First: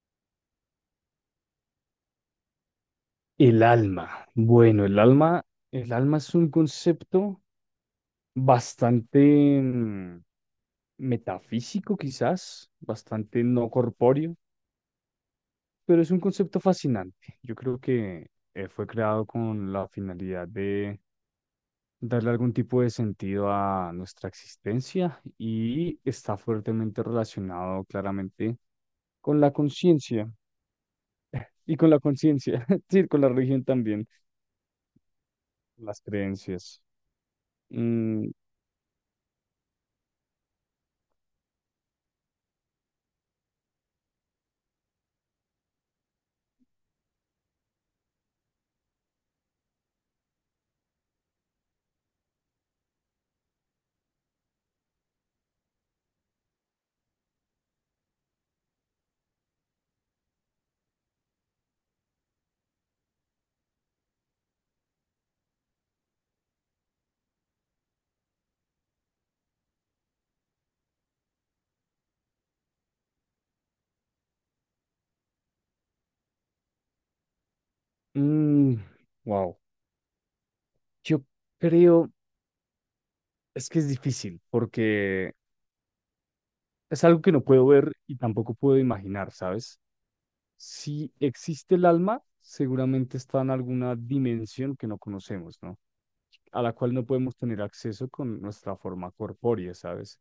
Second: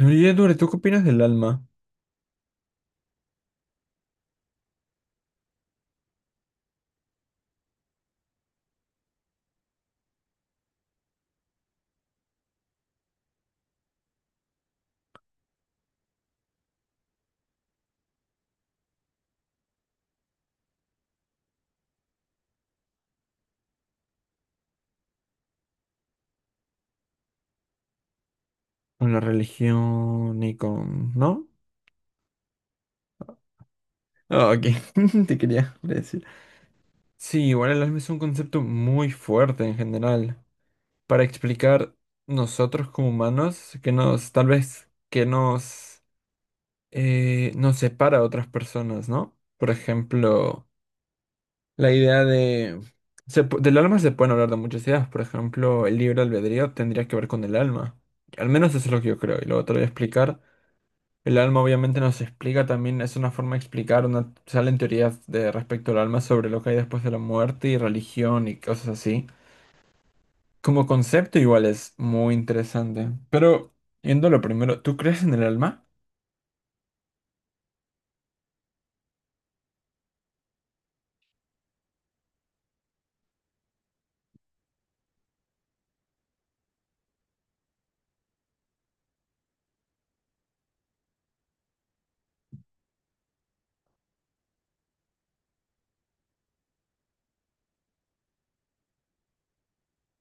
Oye, Edward, ¿tú qué opinas del alma? El alma. Bueno, el alma es un concepto bastante metafísico, quizás, bastante no corpóreo, pero es un concepto fascinante. Yo creo que fue creado con la finalidad de darle algún tipo de sentido a nuestra existencia y está fuertemente relacionado claramente Con la con la conciencia religión y con... ¿No? y con la conciencia, sí, con la religión también, Ah, ok, te quería las decir. creencias. Sí, igual el alma es un Mm, concepto muy fuerte en general. Para explicar nosotros como humanos, que nos, tal vez, nos separa a otras personas, ¿no? Por ejemplo, la idea de... del alma se pueden hablar de muchas ideas. Por ejemplo, el libre albedrío tendría que ver con el alma. Al menos eso es lo que yo creo, y luego te lo voy a explicar. El alma obviamente nos explica también, es una forma de explicar, una, salen teorías de respecto al alma sobre lo que hay después de la muerte y religión y cosas así. Como concepto igual es muy interesante. Pero, yendo a lo primero, ¿tú crees en el alma? wow. Yo creo, es que es difícil porque es algo que no puedo ver y tampoco puedo imaginar, ¿sabes? Si existe el alma, seguramente está en alguna dimensión que no conocemos, ¿no? A la cual no podemos tener acceso con nuestra forma corpórea, ¿sabes?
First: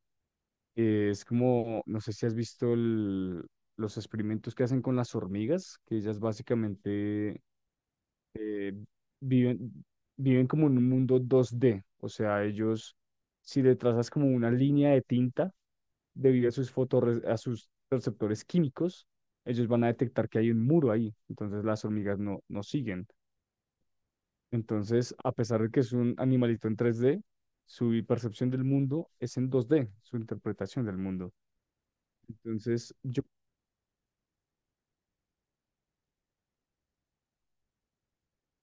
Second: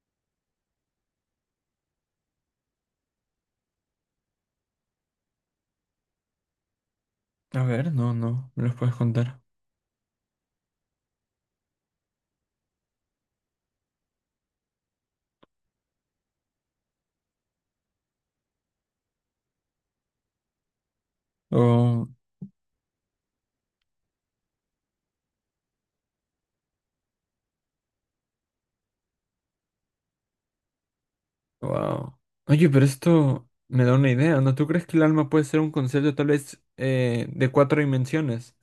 Es como, no sé si has visto los experimentos que hacen con las hormigas, que ellas básicamente A ver, no, no, me eh, los puedes contar. viven, viven como en un mundo 2D, o sea, ellos, si le trazas como una línea de tinta debido a sus a sus receptores químicos, ellos van a detectar que hay un muro ahí, entonces las Oh, hormigas no, no siguen. Entonces, a pesar de que es un animalito en 3D, su percepción del mundo es en 2D, su interpretación del mundo. wow. Oye, pero Entonces, yo, esto me da una idea, ¿no? ¿Tú crees que el alma puede ser un concepto tal vez de cuatro dimensiones?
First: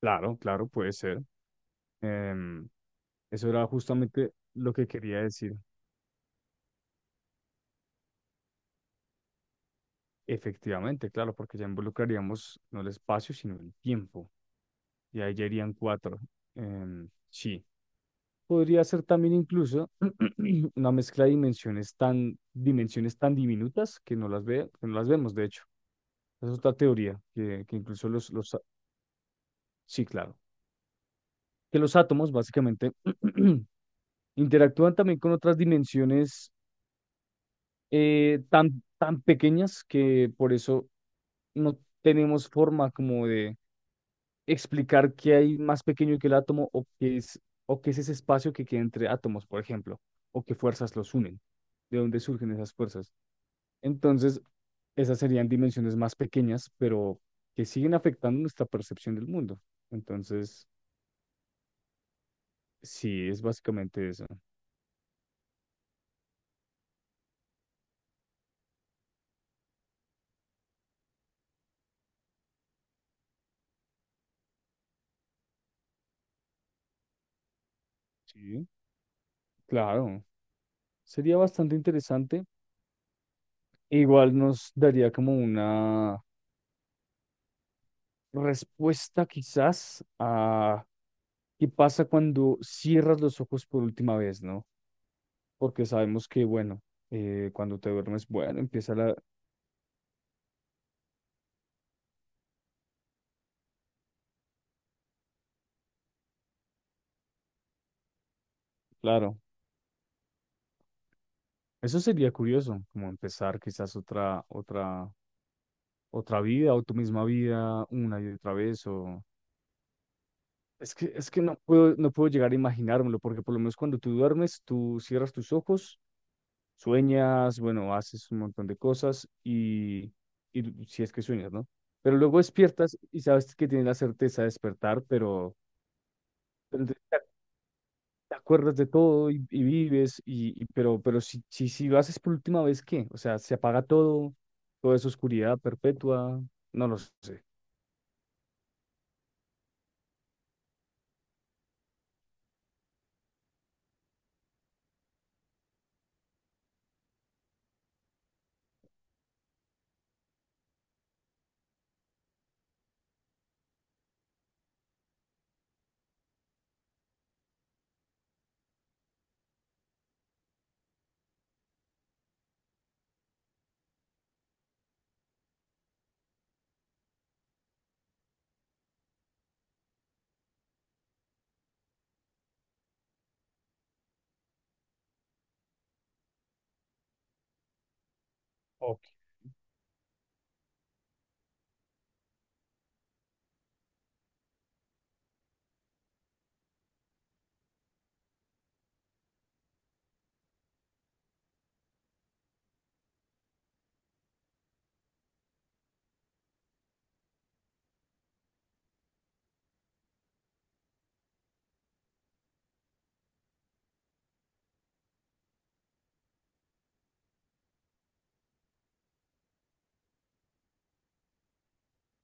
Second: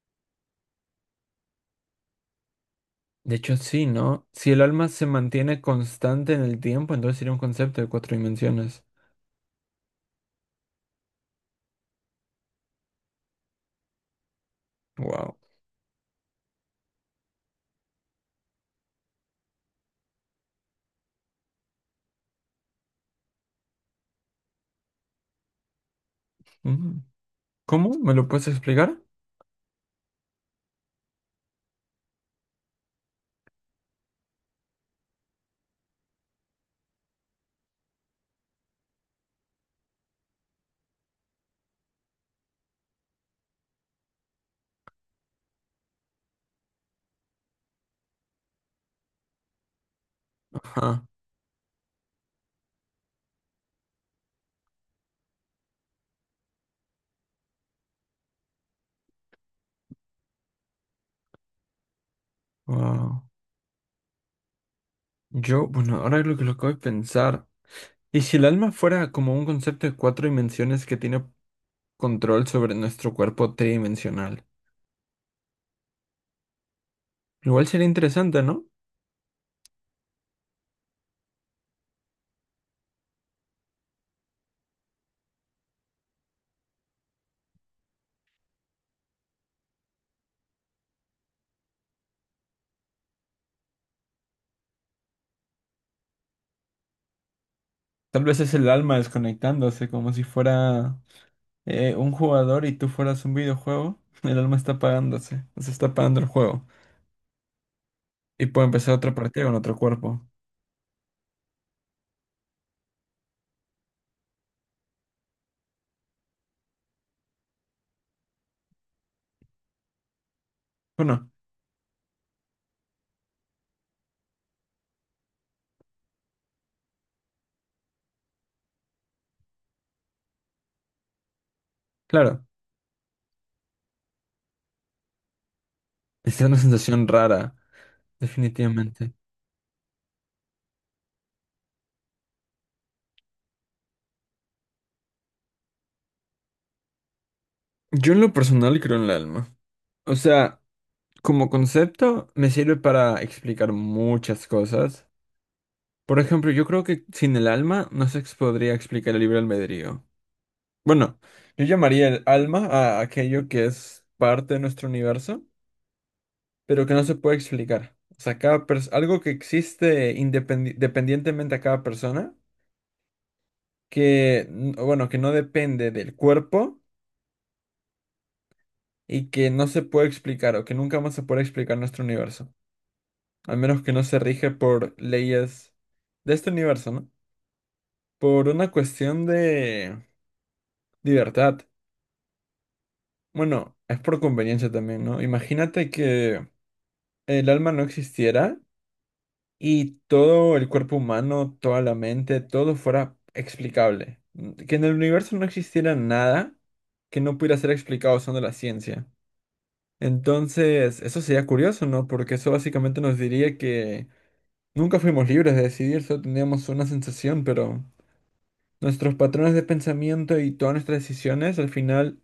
claro, claro, puede ser. Em, De eso hecho, era sí, ¿no? justamente Si el lo alma que se quería decir. mantiene constante en el tiempo, entonces sería un concepto de cuatro dimensiones. Efectivamente, claro, porque ya involucraríamos no el espacio, sino el tiempo. Y Wow. ahí ya irían cuatro. Sí. Podría ser también incluso una mezcla de dimensiones tan diminutas que que no las vemos, de hecho. Esa es otra teoría, que ¿Cómo? incluso ¿Me lo puedes explicar? sí, claro, que los átomos básicamente interactúan también con otras dimensiones tan pequeñas que por eso no tenemos forma como de explicar qué hay más pequeño que el átomo o qué es ese espacio que queda entre átomos, por ejemplo, o qué fuerzas Ajá. los unen, de dónde surgen esas fuerzas. Entonces, esas serían dimensiones más pequeñas, pero que siguen afectando nuestra percepción del mundo. Entonces, Wow. sí, es básicamente eso. Yo, bueno, ahora lo que lo acabo de pensar. ¿Y si el alma fuera como un concepto de cuatro dimensiones que tiene control sobre nuestro cuerpo tridimensional? Igual sería interesante, ¿no? Sí, claro. Sería bastante interesante. Igual nos daría como una respuesta quizás a qué pasa cuando cierras los ojos por última vez, ¿no? Porque sabemos que, bueno, cuando te Tal duermes, vez es bueno, el empieza alma la, desconectándose, como si fuera un jugador y tú fueras un videojuego. El alma está apagándose, se está apagando el juego. Y puede empezar otra claro, partida con otro cuerpo. eso sería curioso, como empezar quizás otra vida o tu misma vida una y otra vez, o Bueno, es que no puedo, no puedo llegar a imaginármelo, porque por lo menos cuando tú duermes, tú cierras tus ojos, sueñas, bueno, haces un montón de cosas y si es que sueñas, ¿no? Pero luego claro. despiertas y sabes que tienes la certeza de despertar, pero Es una sensación rara, te acuerdas de definitivamente. todo y vives, pero si lo haces por última vez, ¿qué? O sea, se apaga todo, toda esa oscuridad perpetua, no lo sé. Yo en lo personal creo en el alma. O sea, como concepto me sirve para explicar muchas cosas. Por ejemplo, yo creo que sin el alma no se ex- podría explicar el libre albedrío. Bueno, yo llamaría el alma a aquello que es parte de nuestro universo, pero que no se puede explicar. O sea, algo que existe dependientemente a cada persona, que, n- o bueno, que no depende del cuerpo y que no se puede explicar o que nunca más se puede explicar en nuestro universo. Al menos que no se rige por leyes de este universo, ¿no? Por una Ok. cuestión de libertad. Bueno, es por conveniencia también, ¿no? Imagínate que el alma no existiera y todo el cuerpo humano, toda la mente, todo fuera explicable. Que en el universo no existiera nada que no pudiera ser explicado usando la ciencia. Entonces, eso sería curioso, ¿no? Porque eso básicamente nos diría que nunca fuimos libres de decidir, solo teníamos una sensación, pero... Nuestros patrones de pensamiento y todas nuestras decisiones al final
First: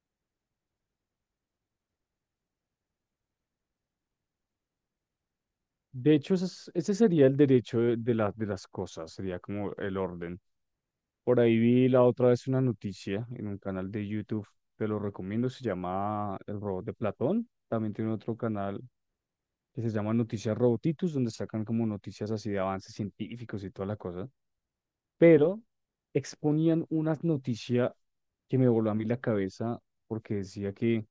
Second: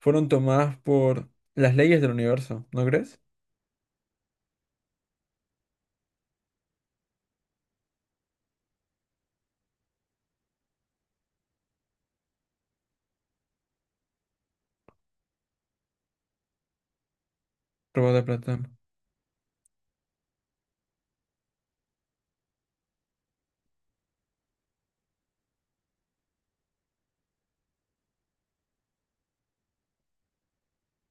fueron tomadas por las leyes del universo, ¿no crees? De hecho, ese sería el derecho de, de las cosas, sería como el orden. Por ahí vi la otra vez una noticia en un canal de YouTube, te lo recomiendo, se llama El Robot de Platón. También Probó tiene de otro Platón. canal que se llama Noticias Robotitus, donde sacan como noticias así de avances científicos y toda la cosa. Pero exponían unas noticias que me voló a mí la cabeza porque decía que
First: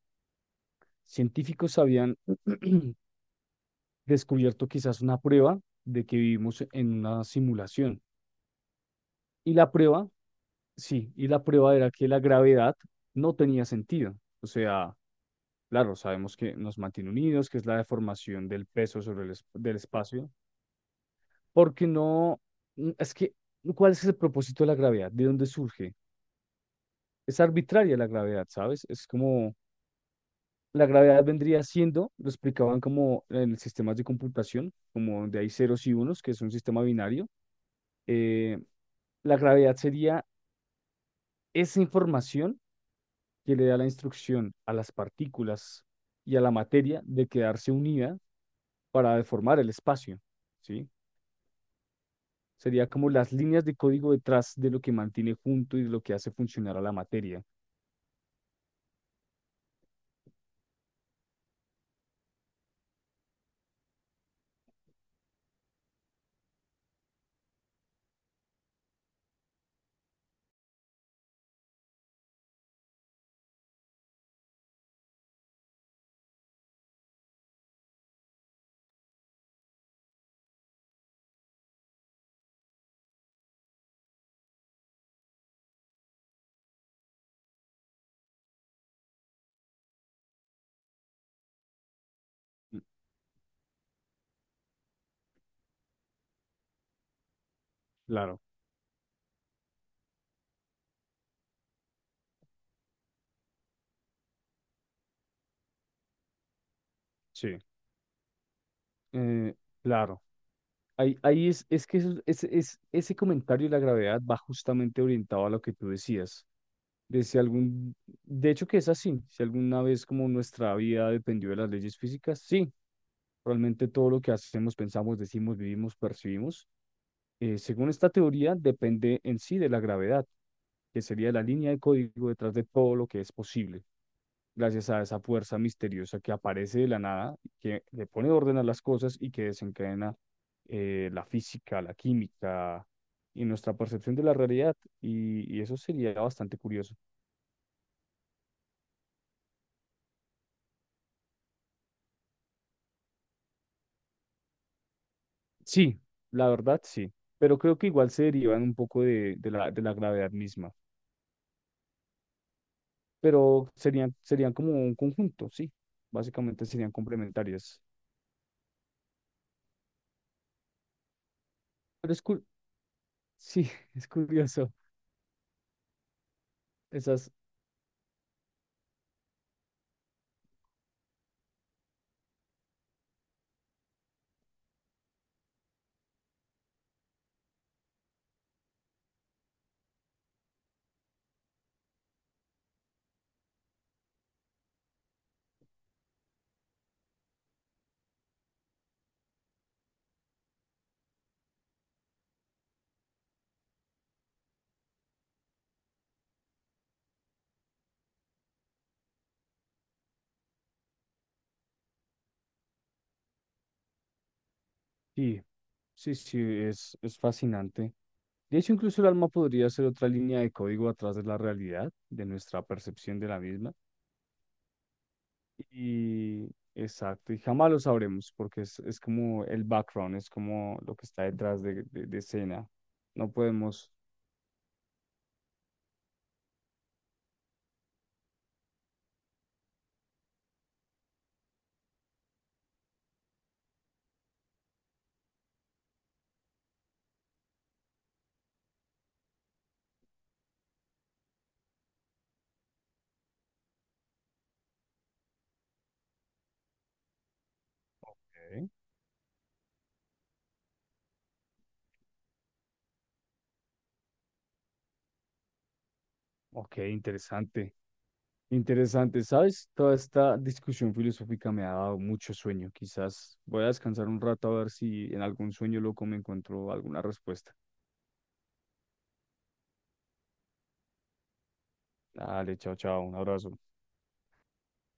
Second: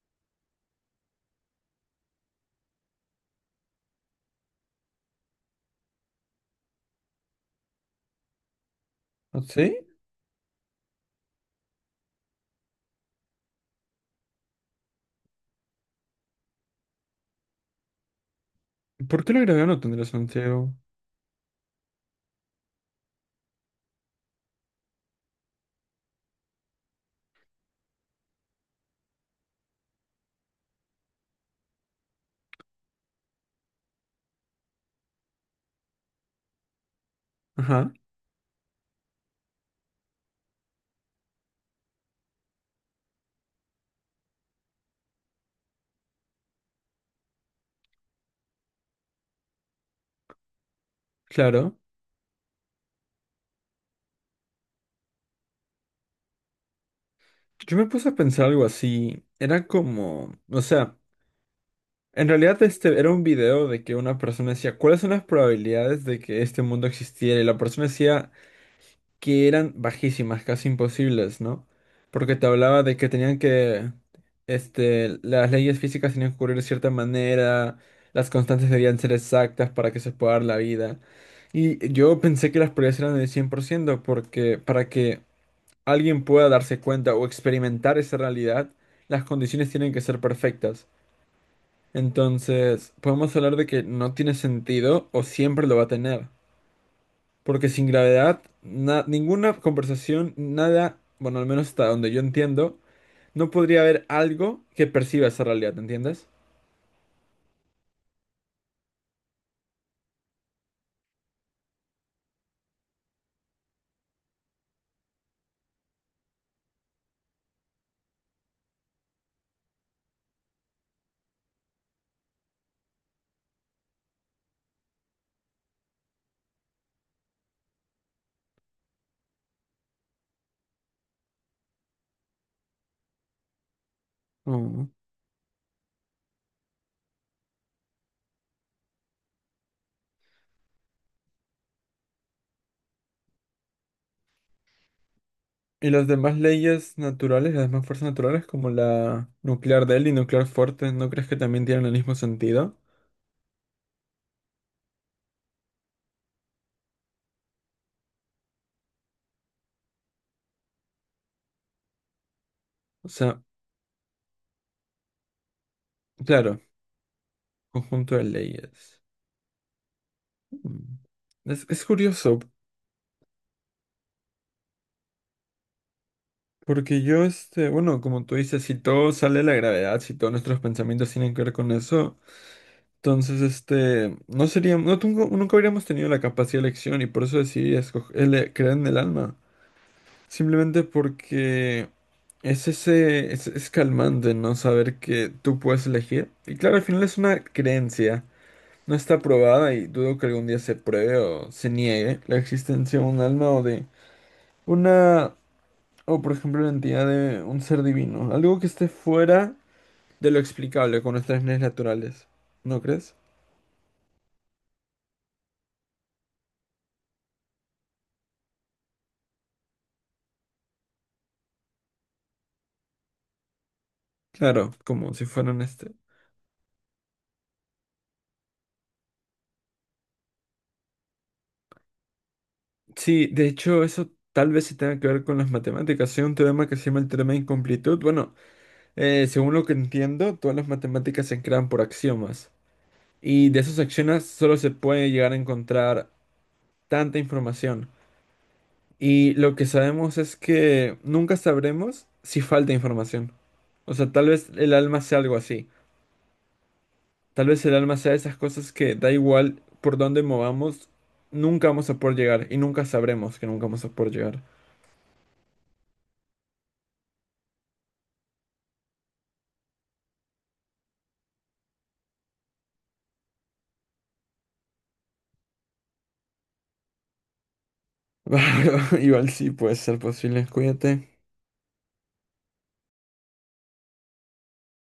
científicos habían descubierto quizás una prueba de que vivimos en una simulación. ¿Ah, Y la ¿sí? prueba, sí, y la prueba era que la gravedad no tenía sentido. O sea, claro, sabemos que nos mantiene unidos, que es la deformación del peso ¿Por sobre qué la gravedad del no tendría espacio, sentido? porque no, es que, ¿cuál es el propósito de la gravedad? ¿De dónde surge? Es arbitraria la gravedad, ¿sabes? Es como la gravedad vendría siendo, lo explicaban como en sistemas de computación, como donde hay ceros y unos, que es un sistema binario. Ajá, eh, la gravedad sería esa información que le da la instrucción a las partículas y a la materia de quedarse unida para deformar el espacio, ¿sí? claro. Sería como las líneas de código detrás de lo que mantiene junto y de lo que hace funcionar a la materia. Yo me puse a pensar algo así. Era como, o sea, en realidad este era un video de que una persona decía, ¿cuáles son las probabilidades de que este mundo existiera? Y la persona decía que eran bajísimas, casi imposibles, ¿no? Porque te hablaba de que tenían que, este, las leyes físicas tenían que ocurrir de cierta manera, las constantes debían ser exactas para que se pueda dar la vida. Y yo pensé que las probabilidades eran del 100%, porque para que alguien pueda darse cuenta o experimentar esa realidad, las condiciones tienen que ser perfectas. Mm, Entonces, podemos hablar de que no tiene sentido o siempre lo va a tener. Porque sin claro, gravedad, ninguna conversación, nada, bueno, al menos hasta donde yo entiendo, no podría haber algo que perciba esa realidad, ¿entiendes? sí. Eh, claro. Ahí, ahí es que eso- es- ese comentario y la gravedad va justamente orientado a lo que tú decías. De si algún, de hecho que es así, si alguna vez como nuestra vida dependió de las leyes físicas, sí, realmente todo lo que hacemos, pensamos, decimos, vivimos, percibimos, según esta teoría, depende en sí de la gravedad, que sería la línea de código detrás de todo lo que es posible Oh. gracias a esa fuerza misteriosa que aparece de la nada, que le pone orden a las cosas y que desencadena la física, la química y nuestra percepción de la realidad. Y eso Y las sería demás bastante curioso. leyes naturales, las demás fuerzas naturales, como la nuclear débil y nuclear fuerte, ¿no crees que también tienen el mismo sentido? Sí, la verdad sí, pero creo que igual se derivan un poco de la gravedad misma, O sea, pero serían como un conjunto, sí, claro, básicamente serían complementarias. conjunto de leyes. Mm. Es Pero es, curioso, cur- sí, es curioso. porque yo, Esas, este, bueno, como tú dices, si todo sale de la gravedad, si todos nuestros pensamientos tienen que ver con eso, entonces, este, no sería, no tengo- nunca habríamos tenido la capacidad de elección y por eso decidí escoger, creer en el alma. Simplemente porque es calmante, ¿no? Saber que tú puedes elegir. Y claro, al final es una creencia. No está probada y dudo que algún día se pruebe o se niegue la existencia de un alma o de una, o por ejemplo, la entidad de un ser divino. Algo que esté fuera de lo explicable con nuestras leyes naturales. ¿No crees? sí, sí, es fascinante. De hecho, incluso el alma podría ser otra línea de código atrás de la realidad, de nuestra percepción de la misma. Claro, como si fueran este. Y exacto, y jamás lo sabremos porque es como el background, es como lo que está detrás de escena. Sí, No de hecho, podemos. eso tal vez se tenga que ver con las matemáticas. Hay un teorema que se llama el teorema de incomplitud. Bueno, según lo que entiendo, todas las matemáticas se crean por axiomas. Y de esos axiomas solo se puede llegar a encontrar tanta información. Y lo que sabemos es que nunca sabremos si falta información. O sea, tal vez el alma sea algo así. Tal vez el alma sea esas Ok, cosas que da igual por dónde movamos, nunca vamos a poder llegar. Y nunca sabremos que nunca vamos a poder llegar. ok, interesante. Interesante, ¿sabes? Toda esta discusión filosófica me ha dado mucho sueño. Quizás voy a descansar un rato a ver si en algún sueño loco me encuentro alguna respuesta. Igual sí puede ser posible, cuídate. Dale, chao, chao, un abrazo.